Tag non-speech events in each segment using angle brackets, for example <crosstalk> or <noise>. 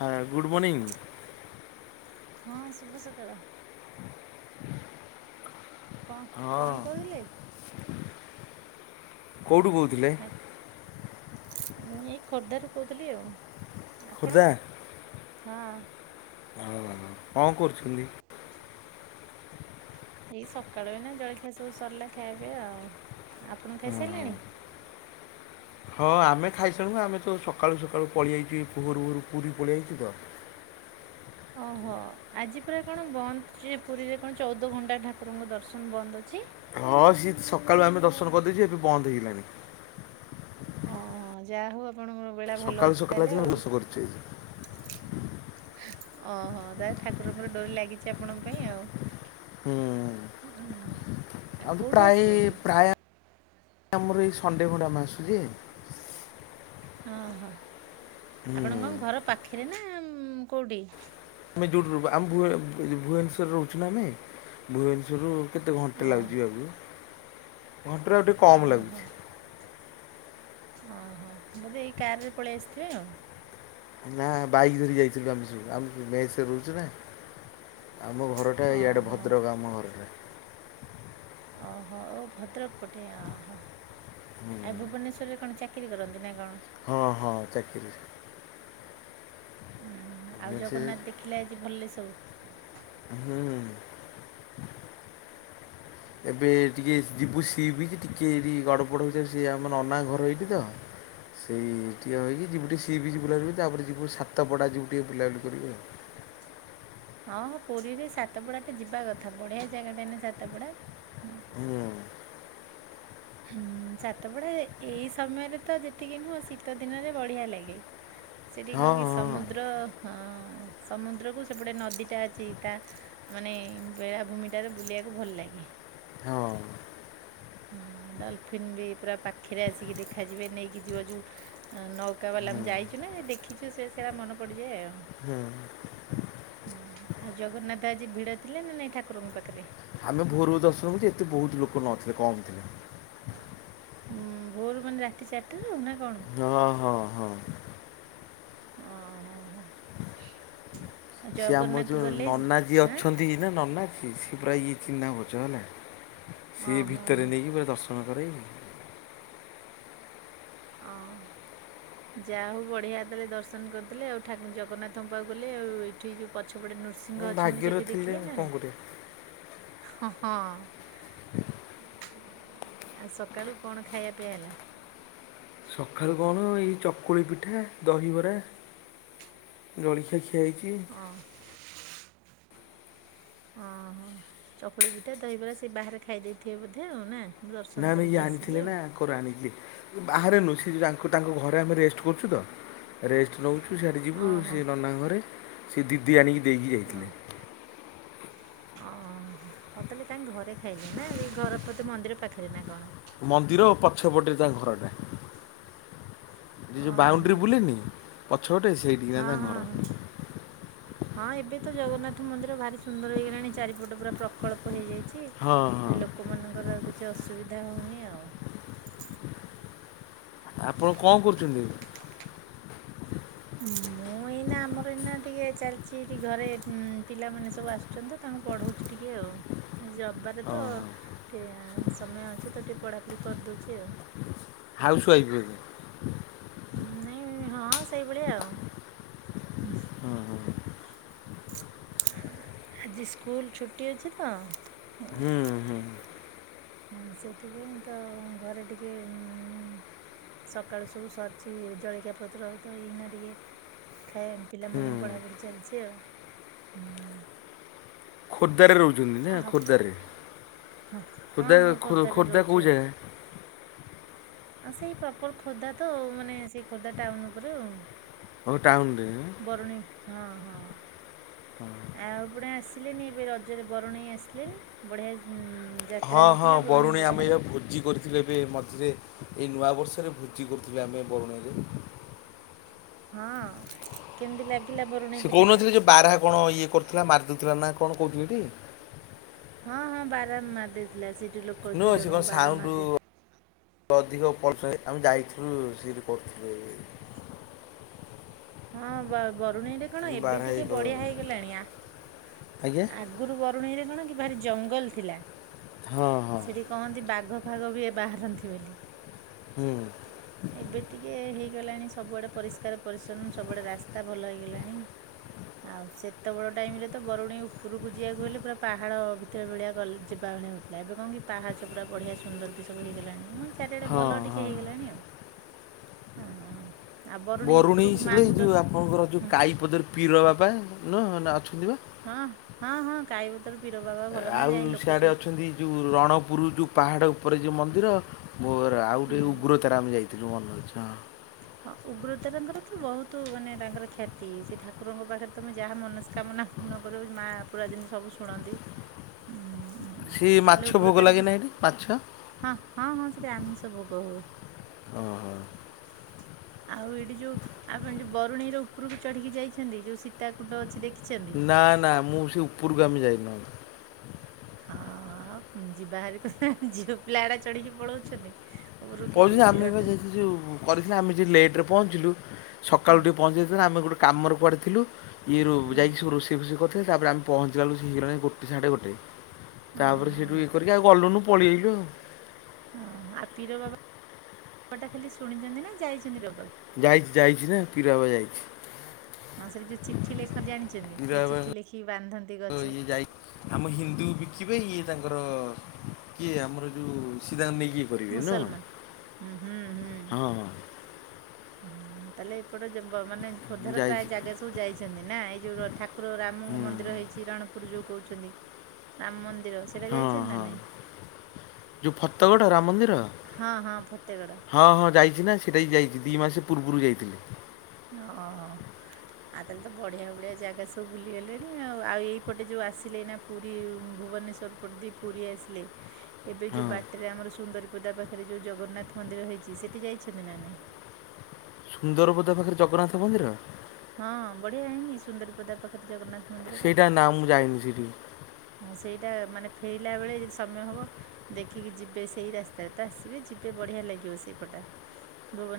ହାଏ ଗୁଡ଼ ମର୍ଣ୍ଣିିଂ। ହଁ ଶୁଭସକାଳ। କ'ଣ କ'ଣ ହଁ କହୁଥିଲେ କୋଉଠୁ କହୁଥିଲେ? ମୁଁ ଏଇ ଖୋର୍ଦ୍ଧାରୁ କହୁଥିଲି ଆଉ। ଆପଣ? ଖୋର୍ଦ୍ଧା? ହଁ। ଆଉ-ଆଉ-ଆଉ କଣ କରୁଛନ୍ତି? ଏଇ ସକାଳୁ ଏଇନା ଜଳଖିଆ ସବୁ ସରିଲା ଖାଇବା ପିୟା ଆଉ। ଆପଣ ହଁ ଖାଇସାରିଲେଣି? ହଁ ଆମେ ଖାଇସାରିଲୁନି ଆମେ ତ ସକାଳୁ ସକାଳୁ ପଳେଇ ଆଇଛୁ ଭୋରୁ ଭୋରୁ ପୁରୀ ପଳେଇ ଆଇଚୁ ତ। ଓହୋ ଆଜି ପୁରା କଣ ବନ୍ଦ ଯେ ପୁରୀରେ କଣ ଚଉଦ ଘଣ୍ଟା ଠାକୁରଙ୍କ ଦର୍ଶନ ବନ୍ଦ ଅଛି। ହଁ ସିଏ ସକାଳୁ ଆମେ ଦର୍ଶନ କରିଦେଇଛୁ ଏବେ ବନ୍ଦ ହେଇଗଲାଣି। ଓହ ଯାହା ହଉ ଆପଣଙ୍କର ବେଳା ଭଲ ସକାଳୁ ଅଛି ସକାଳୁ ତାହେଲେ ଆଜି ଆଉ ନା <inaudible> କରୁଛି। ଅହ ତାହେଲେ ଠାକୁରଙ୍କର ଡୋରି ଲାଗିଛି ଆପଣଙ୍କ ପାଇଁ ଆଉ। ହୁଁ ଆଉ କେଉଁଠୁ ପ୍ରାୟି ଆସିଲେ କି ପ୍ରାୟ ଆମର ଏଇ ସଣ୍ଡେ ଖଣ୍ଡେ ଆମେ ଆସୁ ଯେ। ଅଁହ ହୁଁ ଆପଣଙ୍କ ଘର ପାଖେରେ ନା କୋଉଠି? ଆମେ ଯୋଉଠୁ ରଇବୁ ଆମେ ଭୁ-ଭୁବନେଶ୍ୱର ରେ ରହୁଛୁ ନା ଆମେ ଭୁବନେଶ୍ୱରରୁ କେତେ ଘଣ୍ଟେ ଲାଗୁଛି ଯିଆକୁ ଘଣ୍ଟାରୁ ଆଉ ଟିକେ କମ୍ ଲାଗୁଛି। ଅହ ବୋଧେ ଏଇ କାରରେ ପଳେଇ ଆସିଥିବେ ଆଉ। ନା ବାଇକ ଧରି ଯାଇଥିଲୁ ଆମେ ସବୁ ଆମେ ମେସ୍ ରେ ରହୁଛୁ ନା। ଆମ ଘରଟା ଇଆଡେ ଓହୋ ଭଦ୍ରକ ଆମ ଘରଟା ଓହୋ ଓ ଭଦ୍ରକ ପଟେ ଅହ ହୁଁ ଆ ଭୁବନେଶ୍ୱରରେ କଣ ଚା କିରି କରନ୍ତି ନା କଣ? ହଁ ହଁ ଚାକିରି। ଉଁ ଆଉ ସେ ଜଗନ୍ନାଥ ଦେଖିଲେ ଆଜି ଭଲରେ ସବୁ? ହୁଁ। ଏବେ ଟିକେ ଯିବୁ ସିବିଚ୍ ଟିକେ ଏଠି ଗଡ ପଡ ହଉଚେ ସିଏ ଆମ ନନା ଘର ଏଇଠି ତ। ସେଇ ଟିକେ ହେଇକି ଯିବୁ ଟିକେ ସିବିଚ୍ ବୁଲାବୁଲି ତାପରେ ଯିବୁ ସାତପଡା ଯିବୁ ଟିକେ ବୁଲାବୁଲି କରିବୁ ଆଉ। ହଁ ହଁ ପୁରୀରେ ସାତପଡା ଟା ଯିବା କଥା ବଢିଆ ଜାଗାଟା ନା ସାତପଡା ହୁଁ। ହୁଁ। ହୁଁ ସାତପଡ଼ା ଏ-ଏଇ ସମୟରେ ତ ଯେତିକି ନୁହଁ ଶୀତ ଦିନରେ ବଢ଼ିଆ ଲାଗେ। <unintelligible> ସେଠି କଣ କି ସମୁଦ୍ର ହ ସମୁଦ୍ରକୁ ସେପଟେ ନଦୀଟା ଅଛି ତା ମାନେ ବେଳାଭୂମିଟାରେ ବୁଲିବାକୁ ଭଲ ଲାଗେ। ହଁ। ହଁ ଡଲଫିନ୍ ବି ପୁରା ପାଖେରେ ଆସିକି ଦେଖାଯିବେ ନେଇକି ଯିବ ଯୋଉ। ନୌକା ବାଲା ହୁଁ ମୁ ଯାଇଛୁ ନା ଦେଖିଛୁ ସେ ସେଇଟା ମନେ ପଡିଯାଏ ଆଉ ହୁଁ ହ ଆଉ ଜଗନ୍ନାଥ ଆଜି ଭିଡ଼ ଥିଲେ ନା ନାଇଁ ଠାକୁରଙ୍କ ପାଖରେ ଆମେ ଭୋର ଦର୍ଶନ ଏତେ ବହୁତ ଲୋକ ନଥିଲେ କମ ଥିଲେ ଉଁ ଭୋରରୁ ମାନେ ରାତି ଚାରିଟା ରେ ନା କଣ? ହଁ ହଁ ହଁ ଓହୋ ହୋ। ଆଉ ସିଏ ଆମ ଜଗନ୍ନାଥ ଯୋଉ ଗଲେ ଯେ- ନନା ଯିଏ ହାଁ ଅଛନ୍ତି ନା ନ ନାଚଛି ସିଏ ପୁରା ଇଏ ଚିହ୍ନା ପରୁଛ ହେଲା ସିଏ ଓହୋ ଭିତରେ ହୋ ନେଇକି ପୁରା ଦଶ <inaudible> ହଁ ଯାହା ହଉ ବଢିଆ ଦେଲେ ଦର୍ଶନ କରିଦଲେ ଆଉ ଜଗନ୍ନାଥଙ୍କ ପାକୁ ଗଲେ ଆଉ ଏଇଠି ଯୋଉ ପଛପଟେ ନୃ ହ ଅଛନ୍ତି ଭାଗ୍ୟରେ ସେଠି ଥିଲେ ଦେଖିଲେ ନା କଣ ନାହିଁ? କରିବା। ଆଉ ସକାଳୁ କଣ ଖାଇବା ପିଇବା ହେଲା? ସକାଳୁ କଣ ଏଇ ଚକୁଳି ପିଠା ଦହିବରା। ଜଳଖିଆ ଖିଆ ହେଇଚି। ହଁ। ଅ ହଁ ଚକୁଳି ପିଠା ଦହିବରା ସେ ବାହାରେ ଖାଇ ଦେଇଥିବେ ବୋଧେ ଆଉ ନା। ମୁଁ ଦର୍ଶନ କରିକି ଆସିକି ଆଉ- ଖରୁ ଆଣିକି ବାହାରେ ନୁ ସେ ଯ ତାଙ୍କ ଘରେ ଆମେ ରେଷ୍ଟ କରୁଛୁ ତ ରେଷ୍ଟ ନଉ ଚୁ ସିଆଡ଼େ ଯିବୁ ସେ ଓହୋ ନନାଙ୍କ ଘରେ ସେ ଦିଦି ଆଣିକି ଦେଇକି ଯାଇଥିଲେ। ଓହ ହଉ ତାହେଲେ ତାଙ୍କ ଘରେ ଖାଇଲେ ନା ଏଇ ଘର ବଧେ ମନ୍ଦିର ପାଖରେ ନା କଣ। ମନ୍ଦିର ଓ ପଛପଟରେ ତାଙ୍କ ଘରଟା। ଯ ଯୋଉ ଓହୋ ବାଉଣ୍ଡରି ବୁଲିନି ପଛ ପଟେ ସେଇଠି ନା ହଁ ତାଙ୍କ ହଁ ହଁ ଘର। ହଁ ଏବେ ତ ଜଗନ୍ନାଥ ମନ୍ଦିର ଭାରି ସୁନ୍ଦର ହେଇଗଲାଣି ଚାରିପଟ ପୁରା ପ୍ରକଳ୍ପ ହେଇଯାଇ ହଁ ହଁ। ଚି ଲୋକମାନଙ୍କର ଆଉ କିଛି ଅସୁବିଧା ହେଉନି ଆଉ। ଆପଣ କଣ କରୁଛନ୍ତି ଏବେ। ମୁଁ ଏଇନା ଆମର ଏଇନା ଟିକେ ଚାଲିଛି ଟିକେ ଘରେ ପିଲାମାନେ ସବୁ ଆସୁ ଛନ୍ତି ତ ତାଙ୍କୁ ପଢୋଉଛି ଟିକେ ଆଉ ଆଜି ରବିବାରେ ତ ଟିକେ ସମୟ ଅଛି ତ ଟିକେ ପଢ଼ାପଢ଼ି କରିଦେଉଚି ଆଉ। ହାଉସ୍ ୱାଇଫ୍ ବଧେ। ହୁଁ ନାଇଁ ହଁ ସେଇଭଳିଆ ଆଉ ହୁଁ। ଆଜି ସ୍କୁଲ ଛୁଟି ଅଛି ତ ହୁଁ ହୁଁ ହୁଁ ହଁ ସେଥିପାଇଁ ତ ଘରେ ଟିକେ ସକାଳୁ ସବୁ ସରିଛି ଜଳକିଆ ପତ୍ର ତ ଏଇନା ଟିକେ ଖାଇବା ମ ପିଲାମାନଙ୍କୁ ପଢ଼ାପଢ଼ି ଚାଲିଛି ଆଉ। ଖୋର୍ଦ୍ଧାରେ ରହୁଛନ୍ତି ନା ଆ- ଖୋର୍ଦ୍ଧାରେ ହଁ ହଁ ଖୋର୍ଦ୍ଧା ହଁ ଖୋର୍ଦ୍ଧାରେ ଖୋର୍ଦ୍ଧା ରହୁଛି କୋଉ ଜାଗା। ଆ ସେଇ ପ୍ରପର ଖୋର୍ଦ୍ଧା ତ ମାନେ ସେଇ ଖୋର୍ଦ୍ଧା ଟାଉନ ଉପରେ ଆଉ। ହଉ ଟାଉନରେ ବରୁଣେଇ ହଁ ହଁ। ହଁ। ଆଉ ପଣ ଆସିଲେନି ଏବେ ରଜରେ ବରୁଣେଇ ଆସିଲେନି ବଢ଼ିଆ ହେଇ ହଁ ହଁ ବରୁଣେଇ ଆମେ ଏଇଆ ଭୋଜି କରି ଥିଲେ ଏବେ ମଝିରେ ଏଇ ନୂଆବର୍ଷରେ ଭୋଜି କରୁଥିଲୁ ଆମେ ବରୁଣେଇରେ। ହଁ କେମିତି ଲାଗ ସେ କହୁନଥିଲେ ଯେ ବାରହା କଣ ଇଏ କରୁଥିଲା ମାରିଦେଉଥିଲା ନା କଣ କହୁଥିଲେ ଟି। ହଁ ହଁ ବାରାହା ମାରି ଦେଇଥିଲା ସେଇଠୁ ଲୋକ ନୁହଁ ଦୁଇ ସେ କଣ ଜଣଙ୍କୁ ବାରା ସାଉଣ୍ଡୁ ମାରିଦେଇଥିଲା ଅଧିକ ପ ଥାଏ ଆମେ ଯାଇଥିଲୁ ସେଇଠି କରୁଥିଲୁ ଏଇ ହଁ ବ ବରୁଣେଇରେ କଣ ଏବେ ବାରାହା ଟିକେ ଇଏ କ ବଢିଆ ହେଇଗଲାଣି ଆ ଆଜ୍ଞା ଅଗ୍ ଗୁରୁ ବରୁଣେଇରେ କଣ କି ଭାରି ଜଙ୍ଗଲ ଥିଲା ହଁ ହଁ ସେଠି କହନ୍ତି ବାଘ ଫାଗ ବି ଏ ବାହାରନ୍ତି ବୋଲି। ହୁଁ। ଏବେ ଟିକେ ହେଇଗଲାଣି ସବୁଆଡ଼େ ପରିଷ୍କାର ପରିଚ୍ଛନ୍ନ ସ ବୁଆଡ଼େ ରାସ୍ତା ଭଲ ହେଇଗଲାଣି। ଆଉ ସେତେବେଳ ଟାଇମ୍ରେ ତ ବରୁଣେଇ ଉପରକୁ ଯିବାକୁ ହେଲେ ପୁରା ପାହାଡ଼ ଭିତରେ ଭଳିଆ ଗଲେ ଯିବା ଭଳିଆ ହେଉ ଥିଲା ଏବେ କଣ କିି ପାହାଚ ପୁରା ବଢ଼ିଆ ସୁନ୍ଦର ବି ସବୁ ହେଗଲାଣି ମାନେ ଚାରିଆଡ଼େ ହଁ ଭଲ ଟିକେ ହଁ ହେଇଗଲାଣି ଆଉ। <inaudible> ହଁ ହ ଆଉ ବରୁଣେଇ ଉପରୁକୁ ଲେ ଏ ଯଉ ଆପଣଙ୍କର ଯୋଉ କାଈପଦର ପିର ବାବା ନୁହଁ ନା ଅଛନ୍ତି ବା। ହଁ ହଁ ହଁ କାଇ ପତର ପିର ବାବା ଭଲ ନା ଆଉ ଯାଇ ଲୋକ ସିଆଡ଼େ ସବୁ ଅଛନ୍ତି ଯୋଉ ରଣପୁର ଯୋଉ ପାହାଡ଼ ଉପରେ ଯେଉ ମନ୍ଦିର। ମୋର ଆଉ ଗୋଟେ ଉଗ୍ରତାରା ଆମ ଯାଇଥିଲୁ ମନେ ଅଛି ହଁ। ହଁ ଉଗ୍ରତାରଙ୍କର ତ ବହୁତ ମାନେ ତାଙ୍କର ଖ୍ୟାତି ସେ ଠାକୁରଙ୍କ ପାଖରେ ତମେ ଯାହା ମନସ୍କାମନା ପୂର୍ଣ୍ଣ କର ମାଆ ପୁରା ଜିନିତି ସବୁ ଶୁଣନ୍ତି। ସି ତାହେଲେ ମାଛ ଭୋଗ ଉଗ୍ରତାରେ ବି ଲାଗେ ନା ହେଟି ମାଛ। ହଁ ହଁ ହଁ ସେଠି ଆମିସ ଭୋଗ ହୁଏ। ହ ହୋ ଆଉ ଏଇଠି ଯୋଉ ଆପଣ ଯୋଉ ବରୁଣେଇ ର ଉପରକୁ ଚଢିକି ଯାଇଛନ୍ତି ଯୋଉ ସୀତା କଣ୍ଡ ଅଛି ଦେଖି ନା ନା ମୁଁ ସେ ଉପରୁ ଆମେଯାଇନୁ ହଁ ଯିବା ହୋରି କ ଝିଅ ପିଲା ଏଡା ଚଢିକି ପଳଉଛନ୍ତି <unintelligible> କରିଥିଲେ ଆମେ ଯିଏ ଲେଟ ପହଞ୍ଚିଲୁ ସକାଳୁ ଉଠି ପହଞ୍ଚିଯାଇ ଦେଇଥିଲୁ ଆମେ ଗୋଟେ କାମର କୁଆଡେଥିଲୁ ଇଏରୁ ଯାଇକି ସବ ରୋଷେଇ ଫୋଷଇ କରିଥିଲେ ତାପରେ ଆମେ ପହଞ୍ଚଲରୁ ହେଇଗଲାଣି ଗୋଟେ ସାଢ଼େ ଗୋଟେ ହଁ ତାପରେ ହଁ ସେଇଠୁ ଇଏ କରିକିଉ ଗଲୁନୁ ପଳେଇ ଆଇଲୁ ଆଉ ହଁ ଆପିର ବାବାଟା ଖାଲି ଶୁଣିଛନ୍ତି ନା ଯାଇଛନ୍ତିରବାବ ଯାଇଛି ଯାଇଛି ନା ପିରା ଭବା ଯାଇଛି। ହଁ ସେଠି ଯୋଉ ଚିଠି ଲେଖ ଜାଣିଛନ୍ତି ପିରା ଯୋଉ ଚିଠି ବାବା ଲେଖିକି ବାନ୍ଧନ୍ତି ଗ ଇଏ ଯାଇକି ଆମ ହିନ୍ଦୁ ବିକିବେ ଇଏ ତାଙ୍କର କିଏ ଆମର ଯୋଉ ସିରାମ ନେଇକିଏ କରିବେ ନୁହ ମୁସଲମାନ ହୁଁ ହୁଁ ହୁଁ ହଁ ହଁ ତାହେଲେ ଏପଟେ ଯ ମାନେ ଖୋର୍ଦ୍ଧାରେ ପ୍ରାୟ ଯାଇଛି ଜାଗା ସବୁ ଯାଇଛନ୍ତି ନା ଏଇ ଯୋଉ ଠାକୁର ଠାକୁର ରାମଙ୍କ ହୁଁ ମନ୍ଦିର ହେଇଛି ରଣପୁର ଯଉ କହୁଛନ୍ତି ରାମ ମନ୍ଦିର ସେଇଟା ହଁ ଯାଇଛନ୍ତି ନା ହଁ। ନାହିଁ ଯୋଉ ଫତଗଡ ରାମ ମନ୍ଦିର ହଁ ହଁ ଫତେଗଡ଼ ହଁ ହଁ ଯାଇଛି ନା ଦେଇ ଯାଇଥିଲି ଦୁଇ ମାସ ପୂର୍ବରୁ ଯାଇଥିଲି। ହ ହ ଆଉ ତାହେଲେ ତ ବଢିଆ ବଢିଆ ଜାଗା ସବୁ ବୁଲିଗଲେଣି ଆଉ ଆଉ ଏଇପଟେ ଯୋଉ ଆସିଲେ ନା ପୁରୀ ଭୁବନେଶ୍ୱର ପଟଦି ପୁରୀ ଆସିଲେ ଏବେ ହଁ ଯୋଉ ବାଟରେ ଆମର ସୁନ୍ଦରୀପଦା ପାଖରେ ଯଉ ଜଗନ୍ନାଥ ମନ୍ଦିର ହେଇଛି ସେଠି ଯାଇଛନ୍ତି ନା ନାଇଁ ସୁନ୍ଦରବଦ ପାଖରେ ଜଗନ୍ନାଥ ମନ୍ଦିର ହଁ ବଢିଆ ହେଇନି ସୁନ୍ଦରପଦା ପାଖରେ ଜଗନ୍ନାଥ ମନ୍ଦିରଟା ସେଇଟା ନାମୁଁ ଯାଇନି ସେଠିକି ହଁ ସେଇଟା ମାନେ ଫେରିଲା ବେଳେ ଯଦି ସମୟ ହବ ଦେଖିକି ଯିବେ ସେଇ ରାସ୍ତାରେ ତ ଆସିବେ ଯିବେ ବଢ଼ିଆ ଲାଗିବ ସେଇପଟା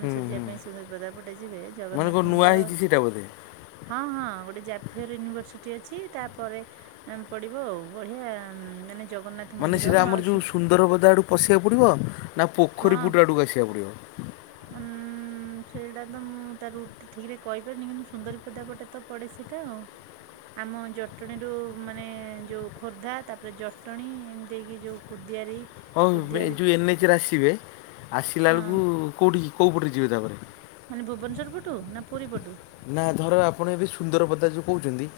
ହୁଁ ଯିବା ହୁଁ ପାଇଁ ସୁନ୍ଦରବଦା ପଟେ ଯିବେ ମାନେ କଣ ଜଗନ୍ନାଥ ନୂଆ ମନ୍ଦିର ହେଇଛି ସେଇଟା ବୋଧେ। ହଁ ହଁ ଗୋଟେ ଜାଫିୟର ୟୁନିଭର୍ସିଟି ଅଛି ତାପରେ ଉଁ, ପଡ଼ିବ ଆଉ ବଢ଼ିଆ ମାନେ ଜଗନ୍ନାଥ ମାନେ ମନ୍ଦିର ସେଇଟା ଆମର ମାଉସୀ ଯେଉଁ ସୁନ୍ଦର ବଦା ଆଡ଼କୁ ପଶିବାକୁ ପଡ଼ିବ ନା ପୋଖରୀ ପୁଟ ଆଡ଼କୁ ଆସିବାକୁ ପଡ଼ିବ। ହନ୍ ସେଇଟା ତ ମୁଁ ତା ରୁଟା ଠିକ ରେ କହିପାରିନି କିନ୍ତୁ ସୁନ୍ଦରୀ ପଦା ପଟେ ତ ପଡେ ସେଇଟା ଆଉ ଆମ ଜଟଣୀରୁ ମାନେ ଯେଉଁ ଖୋର୍ଦ୍ଧା ତାପରେ ଜଟଣୀ ଏମିତି ହେଇକି ଯେଉଁ କୁଦିଆରି ହଉ କୁଦିଆରି ଯେଉଁ ଏନ୍ଏଚରେ ଆସିବେ ଆସିଲା ହଁ ବେଳକୁ କେଉଁଠି କେଉ ପଟେ ଯିବେ ତାପରେ ମାନେ ଭୁବନେଶ୍ୱର ପଟୁ ନା ପୁରୀ ପଟୁ ନା ଧର ଆପଣ ଏବେ ସୁନ୍ଦର ପଦା ଯୋଉ କହୁଛନ୍ତି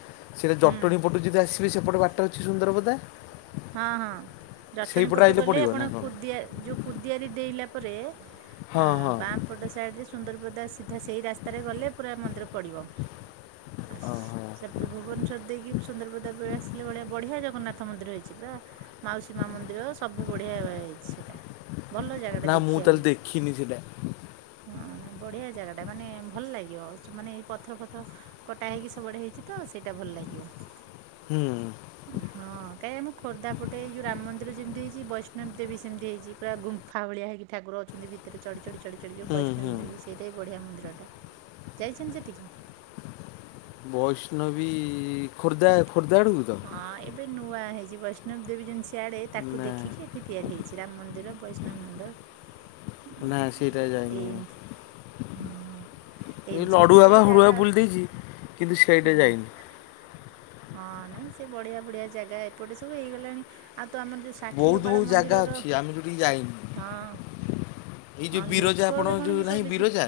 ସେଟା ହୁଁ ଜଟଣୀ ଟୁ ଯଦି ଆସିବେ ସେପଟ ବାଟ ଅଛି ସୁନ୍ଦରବଦା ହଁ ହଁ ଜଟଣୀ ସେଇପଟେ ପଟୁ ଆଇଲେ କଲେ ପଡ଼ିବ ନା ଆପଣ କ'ଣ କୁଦିଆ ଯେଉଁ କୁଦିଆରି ଦେଇଲା ପରେ ହଁ ହଁ ବାଁପଟ ସାଇଡ଼ରେ ସୁନ୍ଦରବଦା ସିଧା ସେଇ ରାସ୍ତାରେ ଗଲେ ପୁରା ମନ୍ଦିର ପଡ଼ିବ ଆ ହଁ ହଁ ସେପଟେ ଭୁବନେଶ୍ୱର ଦେଇକି ସୁନ୍ଦରବଦା ବେଳେ ଆସିଲେ ଭଳିଆ ବଢ଼ିଆ ଜଗନ୍ନାଥ ମନ୍ଦିର ହେଇଛି। ପୁରା ମାଉସୀ ମା ମନ୍ଦିର ସବୁ ବଢିଆ ହେଇଛି ସେଇଟା ଭଲ ଜାଗାଟା ନା ମୁଁ ତାହେଲେ ଦେଖିବାକୁ ଦେଖିନି ସେଇଟା ହଁ ବଢ଼ିଆ ଜାଗାଟା ମାନେ ଭଲ ଲାଗିବ ମାନେ ଏଇ ପଥର ଫଥର କଟା ହେଇକି ସବୁଆଡେ ହେଇଛି ତ ସେଇଟା ଭଲ ଲାଗିବ ହୁଁ ହଁ କାଇ ମୁ ଖୋର୍ଦ୍ଧା ପଟେ ଏ ଯେଉ ରାମ ମନ୍ଦି ଯେମତି ହେଇଛି ବୈଷ୍ଣବ ଦେବୀ ସେମିତି ହେଇଛି ପୁରା ଗୁମ୍ଫା ଭଳି ହୋଇକି ଠାକୁର ଅଛନ୍ତି। ଏରେ ଚଢି ଚଢ଼ି ଚଢି ଚଢ଼ି ଯେଉ ହୁଁ ବୈଷ୍ଣବ ହୁଁ ଦେବୀ ସେଇଟା ବି ବଢ଼ିଆ ମନ୍ଦିରଟା ଯାଇଛନ୍ତି ସେଠିକି ବୈଷ୍ଣବୀ ଖୋର୍ଦ୍ଧା ଖୋର୍ଦ୍ଧା ଆଡକୁ। ହଁ ଏ ଏବେ ନୂଆ ହେଇଛି ବୈଷ୍ଣବ ଦେବୀ ଯେମିତିି ଶିଆଡ଼େ ତାକୁ ନା ଦେଖିକି ଏଠି ତିଆରି ହୋଇଛି ରାମ ମନ୍ଦିର ବୈଷ୍ଣବ ମନ୍ଦିର। ନା ସେଟା ଯାଇନି। ଏଇ ହଁ ଏ ଏମିତି ସବୁ ଗୋଟେ ଲଡ଼ୁଆ ବା ଗୋଟେ ହୁଡ଼ୁଆ ଜାଗା ବୁଲି ଅଛି ଦେଇେଇଛି କିନ୍ତୁ ସେ ଏଇଟା ଯାଇନି। ହଁ ନାଇଁ ସେ ବଢିଆ ବଢିଆ ଜାଗା ଏପଟେ ସବୁ ହେଇଗଲାଣି ଆଉ ତ ଆମର ଯୋଉ ବହୁତ ବହୁତ ଜାଗା ଅଛି ଆମେ ଯଉଠିକ ହଁ ଯାଇନୁ। ଏଇ ହଁ ଯୋଉ ଲୋକ ବିରଜା ଏବେ ଆପଣଙ୍କ କ'ଣ କି ଯୋଉ ସବୁ ନାହିଁ ବେଶୀ ବିରଜା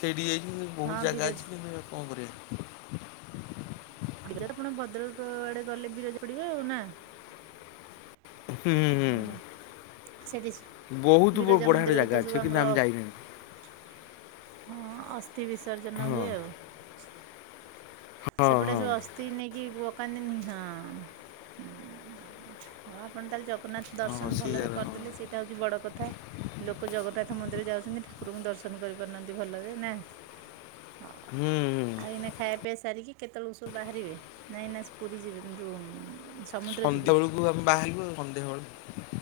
ସେଇଠିକି ଯାଇଥିନି ହଁ ବହୁତ ଜାଗା ବିରଜା ଅଛି କିନ୍ତୁ କଣ କରିବେ। ବିରଜା ଆପଣ ଭଦ୍ରକ ଆଡେ ଗଲେ ବିରଜା ପଡିବ ଆଉ ନା। ହୁଁଁ ହୁଁ। ସେଇଠି ବହୁତ ବ- ବିରଜା ବଢ଼ିଆ ବଢ଼ିଆ ମନ୍ଦିରରେ ଜାଗା ତ ଅଛି ସବୁ କିନ୍ତୁ ଆମେ ଆମର ଯାଇନାହିଁ ହଁ ଅସ୍ଥି ବିସର୍ଜନ ହଁ ହୁଏ ଆଉ। ହଁ ସେପଟେ ହଁ ସବୁ ଅସ୍ଥି ନେଇକି ପକାନ୍ତିନି ହଁ। ହଁ ଆପଣ ତାହେଲେ ଜଗନ୍ନାଥ ହଁ ଦର୍ଶନ ସେଇ ଭଲରେ ଜାଗା ହଁ କରିଦେଲେ ସେଇଟା ହେଉଛି ବଡ଼ କଥା। ଲୋକ ଜଗନ୍ନାଥ ମନ୍ଦିର ଯାଉଛନ୍ତି ଠାକୁରଙ୍କୁ ଦର୍ଶନ କରିପାରୁନାହାନ୍ତି ଭଲରେ ନା। ହୁଁ ହଁ। ଆଉ ଏଇନା ଖାଇବା ପିଇ ସାରିକି କେତେବେଳୁ ସବୁ ବାହାରିବେ ନାଇଁ ନା ପୁରୀ ଯିବେ ଯଉ। ସନ୍ଧ୍ୟାବେଳକୁ ଆମେ ବାହାରିବୁ ଆ ସନ୍ଧ୍ୟାବେଳ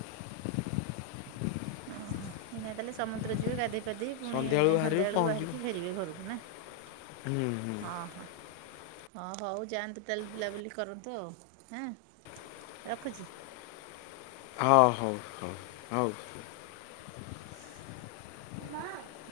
ଓହୋ ଏଇନା ତାହେଲେ ସମୁଦ୍ର ଯିବେ ଗାଧୋଇ ପଦେଇ ପୁଣି ସନ୍ଧ୍ୟାବେଳକୁ ଯାଇ ବାହାରିବୁ ସନ୍ଧ୍ୟା ବେଳକୁ ପହଞ୍ଚିବୁ ବାହାରିକି ଫେରିବେ ଘରକୁ ନା। ହୁଁ ହୁଁ ହଁ ହଁ। ହଁ ହଉ ଯାଆନ୍ତୁ ତାହେଲେ ବୁଲାବୁଲି କରନ୍ତୁ ଆଉ ହେଁ ରଖୁଛି। ହଉ ହଉ ହଉ ହଉ ହଉ। ନା